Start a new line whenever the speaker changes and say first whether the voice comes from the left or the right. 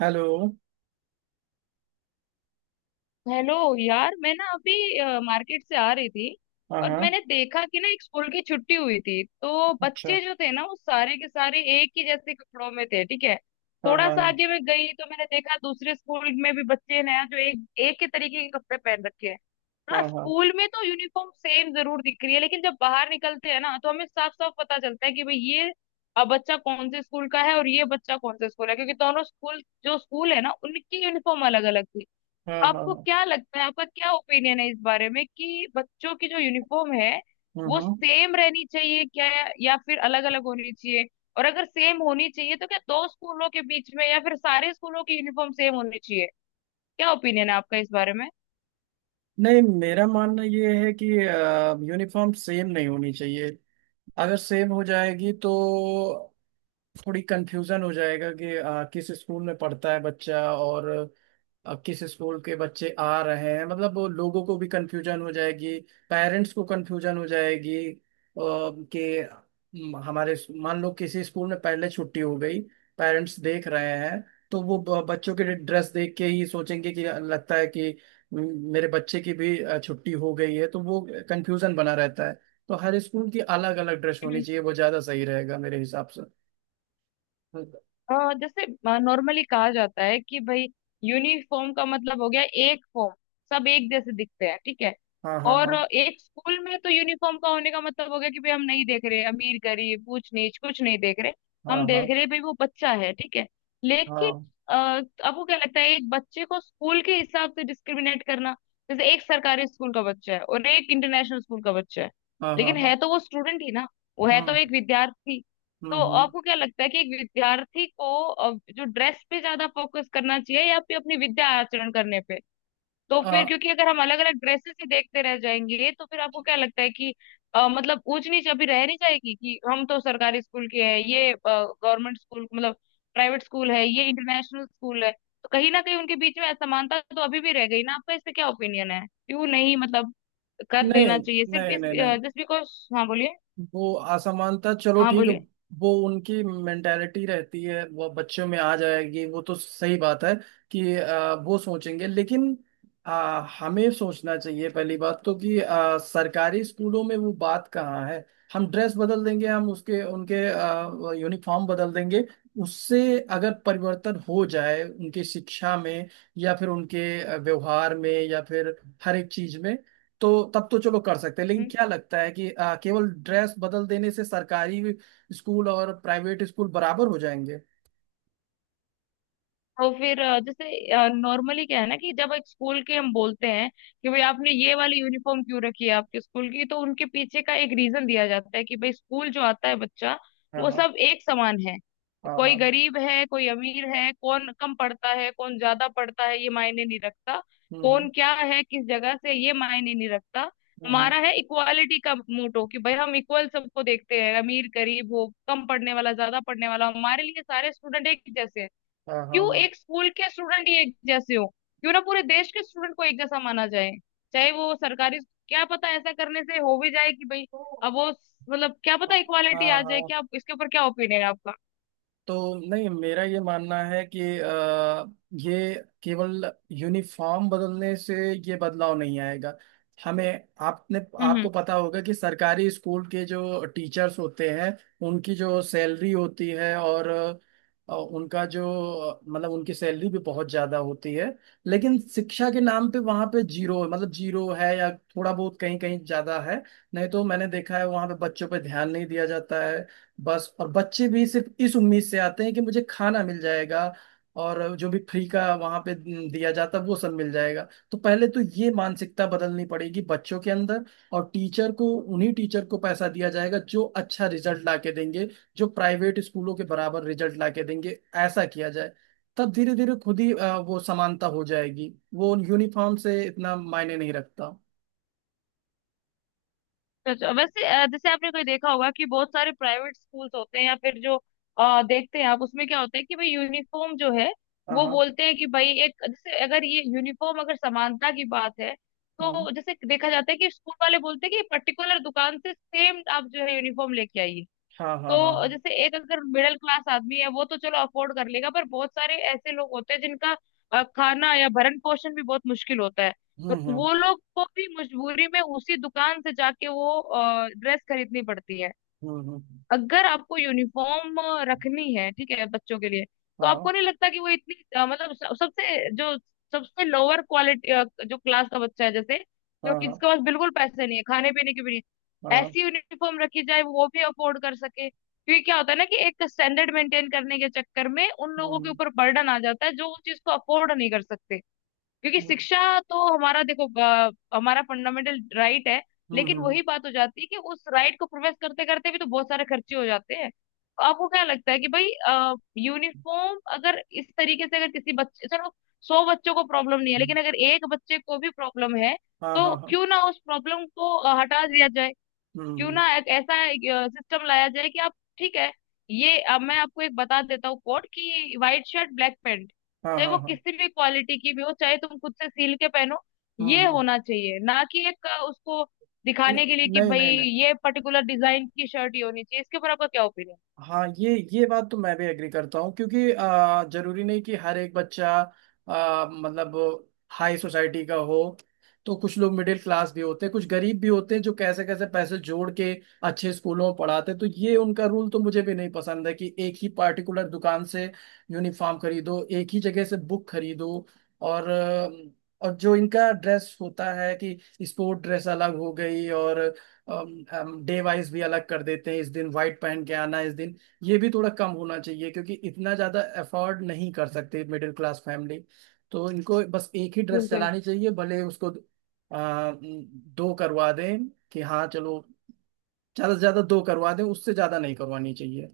right: Hello.
left: Hello यार। मैं ना अभी मार्केट से आ रही थी
right: हाँ
left: और
right: हाँ।
left: मैंने देखा कि ना एक स्कूल की छुट्टी हुई थी तो
right: अच्छा।
left: बच्चे जो थे ना वो सारे के सारे एक ही जैसे कपड़ों में थे, ठीक है।
right: हाँ
left: थोड़ा सा
right: हाँ।
left: आगे मैं गई तो मैंने देखा दूसरे स्कूल में भी बच्चे ने जो एक एक ही तरीके के कपड़े पहन रखे हैं।
right: हाँ
left: हाँ,
right: हाँ। हाँ
left: स्कूल में तो यूनिफॉर्म सेम जरूर दिख रही है, लेकिन जब बाहर निकलते हैं ना तो हमें साफ साफ पता चलता है कि भाई ये बच्चा कौन से स्कूल का है और ये बच्चा कौन से स्कूल है, क्योंकि दोनों स्कूल जो स्कूल है ना उनकी यूनिफॉर्म अलग अलग थी।
right: हाँ। हाँ
left: आपको
right: हाँ,
left: क्या लगता है, आपका क्या ओपिनियन है इस बारे में कि बच्चों की जो यूनिफॉर्म है
right: हम्म
left: वो
right: हम्म।
left: सेम रहनी चाहिए क्या, या फिर अलग अलग होनी चाहिए? और अगर सेम होनी चाहिए तो क्या दो स्कूलों के बीच में या फिर सारे स्कूलों की यूनिफॉर्म सेम होनी चाहिए? क्या ओपिनियन है आपका इस बारे
right: नहीं, मेरा मानना ये है कि यूनिफॉर्म सेम नहीं होनी चाहिए। अगर सेम हो जाएगी तो थोड़ी कंफ्यूजन हो जाएगा कि किस स्कूल में पढ़ता है बच्चा और अब किस स्कूल के बच्चे आ रहे हैं, मतलब वो लोगों को भी कंफ्यूजन हो जाएगी, पेरेंट्स को कंफ्यूजन हो जाएगी कि हमारे मान लो किसी स्कूल में पहले छुट्टी हो गई, पेरेंट्स देख रहे हैं तो वो बच्चों के ड्रेस देख के ही सोचेंगे कि लगता है कि म, मेरे बच्चे की भी छुट्टी हो गई है तो वो कंफ्यूजन बना रहता है। तो हर स्कूल की अलग अलग ड्रेस होनी
left: में?
right: चाहिए, वो ज्यादा सही रहेगा मेरे हिसाब से।
left: जैसे नॉर्मली कहा जाता है कि भाई यूनिफॉर्म का मतलब हो गया एक फॉर्म, सब एक जैसे दिखते हैं, ठीक है।
right: हाँ हाँ।
left: और
right: हाँ
left: एक स्कूल में तो यूनिफॉर्म का होने का मतलब हो गया कि भाई हम नहीं देख रहे अमीर गरीब ऊंच नीच, कुछ नहीं देख रहे।
right: हाँ
left: हम
right: हाँ।
left: देख रहे भाई वो बच्चा है, ठीक है। लेकिन
right: हाँ
left: आपको क्या लगता है, एक बच्चे को स्कूल के हिसाब से डिस्क्रिमिनेट करना, जैसे एक सरकारी स्कूल का बच्चा है और एक इंटरनेशनल स्कूल का बच्चा है,
right: हाँ हाँ। हाँ
left: लेकिन है
right: हाँ,
left: तो वो स्टूडेंट ही ना। वो है तो
right: हम्म
left: एक विद्यार्थी। तो
right: हम्म।
left: आपको क्या लगता है कि एक विद्यार्थी को जो ड्रेस पे ज्यादा फोकस करना चाहिए या फिर अपनी विद्या आचरण करने पे? तो फिर
right: आ,
left: क्योंकि अगर हम अलग अलग ड्रेसेस ही देखते रह जाएंगे तो फिर आपको क्या लगता है कि मतलब ऊंच नीच अभी रह नहीं जाएगी कि हम तो सरकारी स्कूल के हैं, ये गवर्नमेंट स्कूल, मतलब प्राइवेट स्कूल है, ये इंटरनेशनल स्कूल है। तो कहीं ना कहीं उनके बीच में असमानता तो अभी भी रह गई ना। आपका इस पे क्या ओपिनियन है? क्यों नहीं मतलब कर
right: नहीं
left: देना चाहिए सिर्फ
right: नहीं
left: इस
right: नहीं। नहीं,
left: जिस भी को। हाँ, बोलिए।
right: वो असमानता चलो
left: हाँ,
right: ठीक है।
left: बोलिए।
right: वो उनकी मेंटेलिटी रहती है, वो बच्चों में आ जाएगी, वो तो सही बात है कि वो सोचेंगे, लेकिन हमें सोचना चाहिए पहली बात तो कि सरकारी स्कूलों में वो बात कहाँ है। हम ड्रेस बदल देंगे, हम उसके उनके यूनिफॉर्म बदल देंगे। उससे अगर परिवर्तन हो जाए उनकी शिक्षा में, या फिर उनके व्यवहार में, या फिर हर एक चीज में, तो तब तो चलो कर सकते हैं। लेकिन
left: हम्म।
right: क्या लगता है कि केवल ड्रेस बदल देने से सरकारी स्कूल और प्राइवेट स्कूल बराबर हो जाएंगे?
left: तो फिर जैसे नॉर्मली क्या है ना कि जब एक स्कूल की हम बोलते हैं कि भाई आपने ये वाली यूनिफॉर्म क्यों रखी है आपके स्कूल की, तो उनके पीछे का एक रीजन दिया जाता है कि भाई स्कूल जो आता है बच्चा,
right: हाँ
left: वो
right: हाँ
left: सब एक समान है।
right: हाँ
left: कोई
right: हाँ।
left: गरीब है, कोई अमीर है, कौन कम पढ़ता है, कौन ज्यादा पढ़ता है, ये मायने नहीं रखता।
right: हम्म
left: कौन क्या है, किस जगह से, ये मायने नहीं रखता।
right: हम्म हम्म,
left: हमारा है इक्वालिटी का मोटो कि भाई हम इक्वल सबको देखते हैं। अमीर गरीब हो, कम पढ़ने वाला ज्यादा पढ़ने वाला, हमारे लिए सारे स्टूडेंट एक ही जैसे हैं।
right: हाँ हाँ
left: क्यों
right: हाँ।
left: एक स्कूल के स्टूडेंट ही एक जैसे हो? क्यों ना पूरे देश के स्टूडेंट को एक जैसा माना जाए, चाहे वो सरकारी। क्या पता ऐसा करने से हो भी जाए कि भाई अब वो मतलब, क्या
right: हाँ
left: पता इक्वालिटी
right: हाँ
left: आ जाए
right: हाँ।
left: क्या। इसके ऊपर क्या ओपिनियन है आपका?
right: तो नहीं, मेरा ये मानना है कि ये केवल यूनिफॉर्म बदलने से ये बदलाव नहीं आएगा। हमें आपने
left: हम्म, हम्म।
right: आपको पता होगा कि सरकारी स्कूल के जो टीचर्स होते हैं, उनकी जो सैलरी होती है, और उनका जो मतलब उनकी सैलरी भी बहुत ज्यादा होती है, लेकिन शिक्षा के नाम पे वहाँ पे जीरो, मतलब जीरो है, या थोड़ा बहुत कहीं कहीं ज्यादा है। नहीं तो मैंने देखा है, वहाँ पे बच्चों पे ध्यान नहीं दिया जाता है बस, और बच्चे भी सिर्फ इस उम्मीद से आते हैं कि मुझे खाना मिल जाएगा और जो भी फ्री का वहां पे दिया जाता है वो सब मिल जाएगा। तो पहले तो ये मानसिकता बदलनी पड़ेगी बच्चों के अंदर। और टीचर को, उन्हीं टीचर को पैसा दिया जाएगा जो अच्छा रिजल्ट ला के देंगे, जो प्राइवेट स्कूलों के बराबर रिजल्ट ला के देंगे। ऐसा किया जाए, तब धीरे धीरे खुद ही वो समानता हो जाएगी। वो यूनिफॉर्म से इतना मायने नहीं रखता।
left: अच्छा, वैसे जैसे आपने कोई देखा होगा कि बहुत सारे प्राइवेट स्कूल्स होते हैं, या फिर जो देखते हैं आप, उसमें क्या होता है कि भाई यूनिफॉर्म जो है,
right: हाँ
left: वो
right: हाँ
left: बोलते हैं कि भाई एक जैसे, अगर ये यूनिफॉर्म अगर समानता की बात है, तो जैसे देखा जाता है कि स्कूल वाले बोलते हैं कि पर्टिकुलर दुकान से सेम आप जो है यूनिफॉर्म लेके आइए।
right: हाँ। हाँ हाँ
left: तो
right: हाँ।
left: जैसे एक अगर मिडिल क्लास आदमी है वो तो चलो अफोर्ड कर लेगा, पर बहुत सारे ऐसे लोग होते हैं जिनका खाना या भरण पोषण भी बहुत मुश्किल होता है।
right: हम्म
left: तो
right: हम्म
left: वो लोग को भी मजबूरी में उसी दुकान से जाके वो ड्रेस खरीदनी पड़ती है।
right: हम्म हम्म,
left: अगर आपको यूनिफॉर्म रखनी है, ठीक है, बच्चों के लिए, तो
right: हाँ
left: आपको नहीं लगता कि वो इतनी मतलब सबसे जो सबसे लोअर क्वालिटी जो क्लास का बच्चा है जैसे, जो
right: हाँ
left: कि
right: हाँ
left: जिसके पास बिल्कुल पैसे नहीं है, खाने पीने की भी नहीं,
right: हाँ।
left: ऐसी यूनिफॉर्म रखी जाए वो भी अफोर्ड कर सके। क्योंकि क्या होता है ना कि एक स्टैंडर्ड मेंटेन करने के चक्कर में उन लोगों के
right: हम्म
left: ऊपर बर्डन आ जाता है जो उस चीज को अफोर्ड नहीं कर सकते। क्योंकि
right: हम्म
left: शिक्षा तो हमारा, देखो, हमारा फंडामेंटल राइट है।
right: हम्म,
left: लेकिन
right: हम्म,
left: वही बात हो जाती है कि उस राइट को प्रोफेस करते करते भी तो बहुत सारे खर्चे हो जाते हैं। तो आपको क्या लगता है कि भाई यूनिफॉर्म अगर इस तरीके से, अगर किसी बच्चे, चलो सौ बच्चों को प्रॉब्लम नहीं है, लेकिन अगर एक बच्चे को भी प्रॉब्लम है
right: हाँ
left: तो
right: हाँ हाँ।
left: क्यों ना उस प्रॉब्लम को हटा दिया जाए।
right: हम्म
left: क्यों
right: हम्म,
left: ना एक ऐसा सिस्टम लाया जाए कि आप, ठीक है, ये अब मैं आपको एक बता देता हूँ कोड कि व्हाइट शर्ट ब्लैक पैंट,
right: हाँ
left: चाहे
right: हाँ
left: वो
right: हाँ।
left: किसी भी क्वालिटी की भी हो, चाहे तुम खुद से सील के पहनो,
right: हम्म
left: ये
right: हम्म,
left: होना चाहिए ना, कि एक उसको
right: न-
left: दिखाने के लिए कि
right: नहीं
left: भाई
right: नहीं नहीं।
left: ये पर्टिकुलर डिजाइन की शर्ट ही होनी चाहिए। इसके ऊपर आपका क्या ओपिनियन?
right: हाँ, ये बात तो मैं भी एग्री करता हूँ, क्योंकि जरूरी नहीं कि हर एक बच्चा मतलब हाई सोसाइटी का हो। तो कुछ लोग मिडिल क्लास भी होते हैं, कुछ गरीब भी होते हैं, जो कैसे कैसे पैसे जोड़ के अच्छे स्कूलों में पढ़ाते हैं। तो ये उनका रूल तो मुझे भी नहीं पसंद है कि एक ही पार्टिकुलर दुकान से यूनिफॉर्म खरीदो, एक ही जगह से बुक खरीदो। और अ, और जो इनका ड्रेस होता है कि स्पोर्ट ड्रेस अलग हो गई, और हम डे वाइज भी अलग कर देते हैं, इस दिन व्हाइट पहन के आना, इस दिन— ये भी थोड़ा कम होना चाहिए, क्योंकि इतना ज्यादा अफोर्ड नहीं कर सकते मिडिल क्लास फैमिली। तो इनको बस एक ही ड्रेस चलानी चाहिए, भले उसको दो करवा दें कि हाँ चलो, ज्यादा से ज्यादा दो करवा दें, उससे ज्यादा नहीं करवानी चाहिए।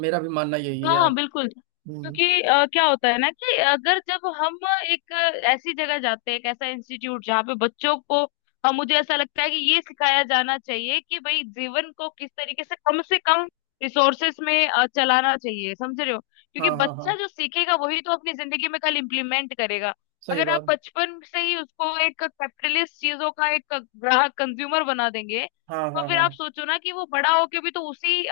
right: मेरा भी मानना यही
left: हाँ
right: है
left: हाँ,
right: आप।
left: बिल्कुल।
right: हम्म।
left: क्योंकि क्या होता है ना कि अगर जब हम एक ऐसी जगह जाते हैं, एक ऐसा इंस्टीट्यूट जहाँ पे बच्चों को मुझे ऐसा लगता है कि ये सिखाया जाना चाहिए कि भाई जीवन को किस तरीके से कम रिसोर्सेस में चलाना चाहिए, समझ रहे हो, क्योंकि
right: हाँ हाँ हाँ,
left: बच्चा जो सीखेगा वही तो अपनी जिंदगी में कल इम्प्लीमेंट करेगा।
right: सही
left: अगर आप
right: बात।
left: बचपन से ही उसको एक कैपिटलिस्ट चीजों का एक ग्राहक कंज्यूमर बना देंगे,
right: हाँ
left: तो
right: हाँ
left: फिर
right: हाँ।
left: आप सोचो ना कि वो बड़ा होके भी तो उसी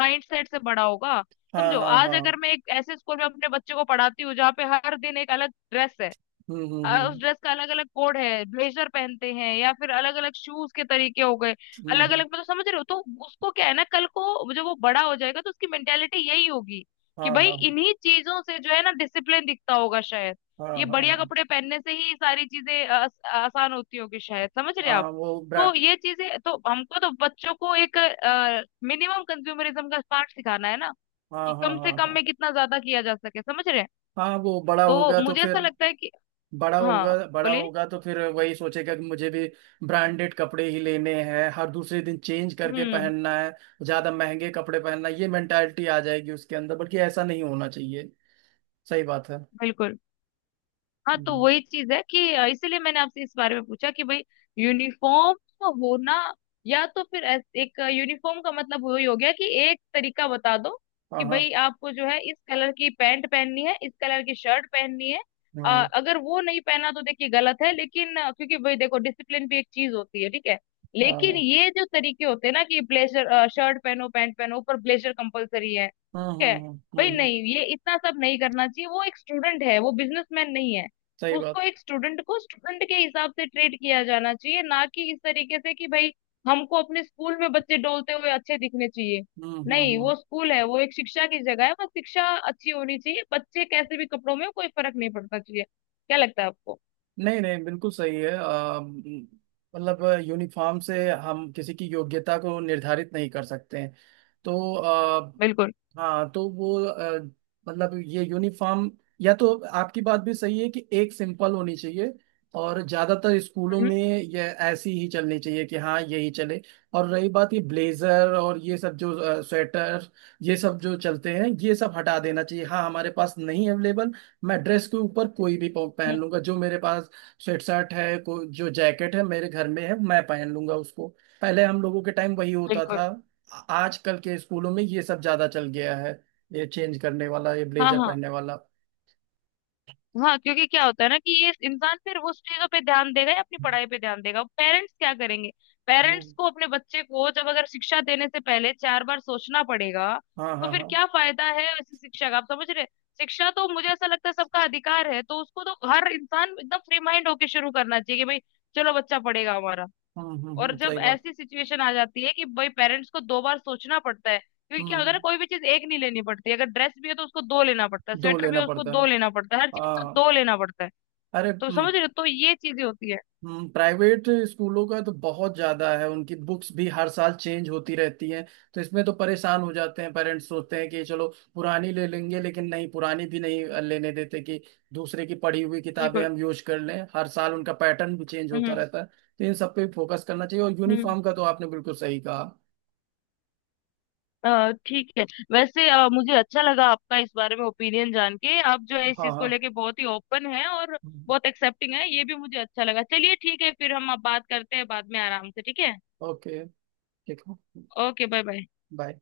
left: माइंड सेट से बड़ा होगा।
right: हाँ
left: समझो
right: हाँ
left: आज
right: हाँ।
left: अगर मैं एक ऐसे स्कूल में अपने बच्चे को पढ़ाती हूँ जहाँ पे हर दिन एक अलग ड्रेस है,
right: हम्म हम्म
left: उस
right: हम्म
left: ड्रेस का अलग अलग कोड है, ब्लेजर पहनते हैं, या फिर अलग अलग शूज के तरीके हो गए,
right: हम्म,
left: अलग
right: हम्म,
left: अलग, मतलब समझ रहे हो। तो उसको क्या है ना, कल को जब वो बड़ा हो जाएगा तो उसकी मेंटेलिटी यही होगी कि
right: हाँ
left: भाई
right: हाँ
left: इन्हीं चीजों से जो है ना डिसिप्लिन दिखता होगा शायद,
right: हाँ।
left: ये
right: हाँ
left: बढ़िया
right: हाँ
left: कपड़े पहनने से ही सारी चीजें आसान होती होगी शायद, समझ रहे
right: हाँ।
left: आप।
right: वो ब्रा
left: तो ये चीजें तो हमको तो बच्चों को एक मिनिमम कंज्यूमरिज्म का पाठ सिखाना है ना,
right: हाँ
left: कि
right: हाँ
left: कम से
right: हाँ
left: कम
right: हाँ
left: में कितना ज्यादा किया जा सके, समझ रहे हैं।
right: हाँ। वो बड़ा
left: तो
right: होगा तो
left: मुझे
right: फिर
left: ऐसा लगता है कि
right: बड़ा
left: हाँ
right: होगा बड़ा
left: बोलिए।
right: होगा तो फिर वही सोचेगा कि मुझे भी ब्रांडेड कपड़े ही लेने हैं, हर दूसरे दिन चेंज करके
left: हम्म।
right: पहनना है, ज्यादा महंगे कपड़े पहनना है। ये मेंटालिटी आ जाएगी उसके अंदर, बल्कि ऐसा नहीं होना चाहिए। सही बात है।
left: बिल्कुल। हाँ तो
right: हम्म,
left: वही चीज है कि इसीलिए मैंने आपसे इस बारे में पूछा कि भाई यूनिफॉर्म होना, या तो फिर एक यूनिफॉर्म का मतलब वही हो गया कि एक तरीका बता दो
right: हाँ
left: कि
right: हाँ
left: भाई आपको जो है इस कलर की पैंट पहननी है, इस कलर की शर्ट पहननी है। अ,
right: हाँ
left: अगर वो नहीं पहना तो देखिए गलत है, लेकिन क्योंकि भाई देखो डिसिप्लिन भी एक चीज होती है, ठीक है।
right: हाँ
left: लेकिन
right: हाँ
left: ये जो तरीके होते हैं ना कि ब्लेजर शर्ट पहनो पैंट पहनो ऊपर ब्लेजर कंपलसरी है,
right: हाँ,
left: ठीक
right: हाँ,
left: है
right: हाँ,
left: भाई, नहीं, ये इतना सब नहीं करना चाहिए। वो एक स्टूडेंट है, वो बिजनेसमैन नहीं है।
right: सही
left: उसको,
right: बात।
left: एक स्टूडेंट को स्टूडेंट के हिसाब से ट्रीट किया जाना चाहिए, ना कि इस तरीके से कि भाई हमको अपने स्कूल में बच्चे डोलते हुए अच्छे दिखने चाहिए।
right: हम्म हम्म
left: नहीं,
right: हम्म।
left: वो स्कूल है, वो एक शिक्षा की जगह है, बस शिक्षा अच्छी होनी चाहिए। बच्चे कैसे भी कपड़ों में हो, कोई फर्क नहीं पड़ता चाहिए। क्या लगता है आपको?
right: नहीं नहीं, बिल्कुल सही है। मतलब यूनिफॉर्म से हम किसी की योग्यता को निर्धारित नहीं कर सकते हैं, तो।
left: बिल्कुल।
right: हाँ, तो वो मतलब ये यूनिफॉर्म, या तो— आपकी बात भी सही है कि एक सिंपल होनी चाहिए, और ज्यादातर स्कूलों
left: हम्म,
right: में ये ऐसी ही चलनी चाहिए, कि हाँ यही चले। और रही बात ये ब्लेजर और ये सब जो स्वेटर, ये सब जो चलते हैं, ये सब हटा देना चाहिए। हाँ, हमारे पास नहीं अवेलेबल, मैं ड्रेस के ऊपर कोई भी पहन
left: हम्म,
right: लूंगा, जो मेरे पास स्वेट शर्ट है जो जैकेट है मेरे घर में है, मैं पहन लूंगा उसको। पहले हम लोगों के टाइम वही होता
left: बिल्कुल।
right: था, आजकल के स्कूलों में ये सब ज्यादा चल गया है, ये चेंज करने वाला, ये
left: हाँ
right: ब्लेजर
left: हाँ
right: पहनने वाला।
left: हाँ, क्योंकि क्या होता है ना कि ये इंसान फिर उस चीजों पे ध्यान देगा या अपनी पढ़ाई पे ध्यान देगा? पेरेंट्स क्या करेंगे? पेरेंट्स
right: हम्म,
left: को अपने बच्चे को जब अगर शिक्षा देने से पहले चार बार सोचना पड़ेगा,
right: हाँ
left: तो
right: हाँ
left: फिर
right: हाँ।
left: क्या फायदा है ऐसी शिक्षा का, आप समझ रहे हैं? शिक्षा तो मुझे ऐसा लगता है सबका अधिकार है, तो उसको तो हर इंसान एकदम फ्री माइंड होके शुरू करना चाहिए कि भाई चलो बच्चा पढ़ेगा हमारा। और
right: सही
left: जब
right: बात।
left: ऐसी सिचुएशन आ जाती है कि भाई पेरेंट्स को दो बार सोचना पड़ता है, क्योंकि क्या होता है ना,
right: हम्म,
left: कोई भी चीज एक नहीं लेनी पड़ती, अगर ड्रेस भी है तो उसको दो लेना पड़ता है,
right: दो
left: स्वेटर भी
right: लेना
left: है उसको
right: पड़ता है।
left: दो लेना पड़ता है, हर चीज का
right: हाँ।
left: दो लेना पड़ता है।
right: अरे।
left: तो समझ रहे हो, तो ये चीजें होती है।
right: प्राइवेट स्कूलों का तो बहुत ज्यादा है, उनकी बुक्स भी हर साल चेंज होती रहती हैं। तो इसमें तो परेशान हो जाते हैं पेरेंट्स, सोचते हैं कि चलो पुरानी ले लेंगे, लेकिन नहीं, पुरानी भी नहीं लेने देते, कि दूसरे की पढ़ी हुई किताबें
left: बिल्कुल।
right: हम यूज कर लें। हर साल उनका पैटर्न भी चेंज होता
left: हम्म,
right: रहता है, तो इन सब पे फोकस करना चाहिए। और
left: हम्म।
right: यूनिफॉर्म का तो आपने बिल्कुल सही कहा।
left: ठीक है। वैसे मुझे अच्छा लगा आपका इस बारे में ओपिनियन जान के। आप जो है इस
right: हाँ
left: चीज को
right: हाँ।
left: लेके बहुत ही ओपन है और बहुत एक्सेप्टिंग है, ये भी मुझे अच्छा लगा। चलिए ठीक है, फिर हम अब बात करते हैं बाद में आराम से, ठीक है।
right: ओके। ठीक है।
left: Okay, bye bye.
right: बाय।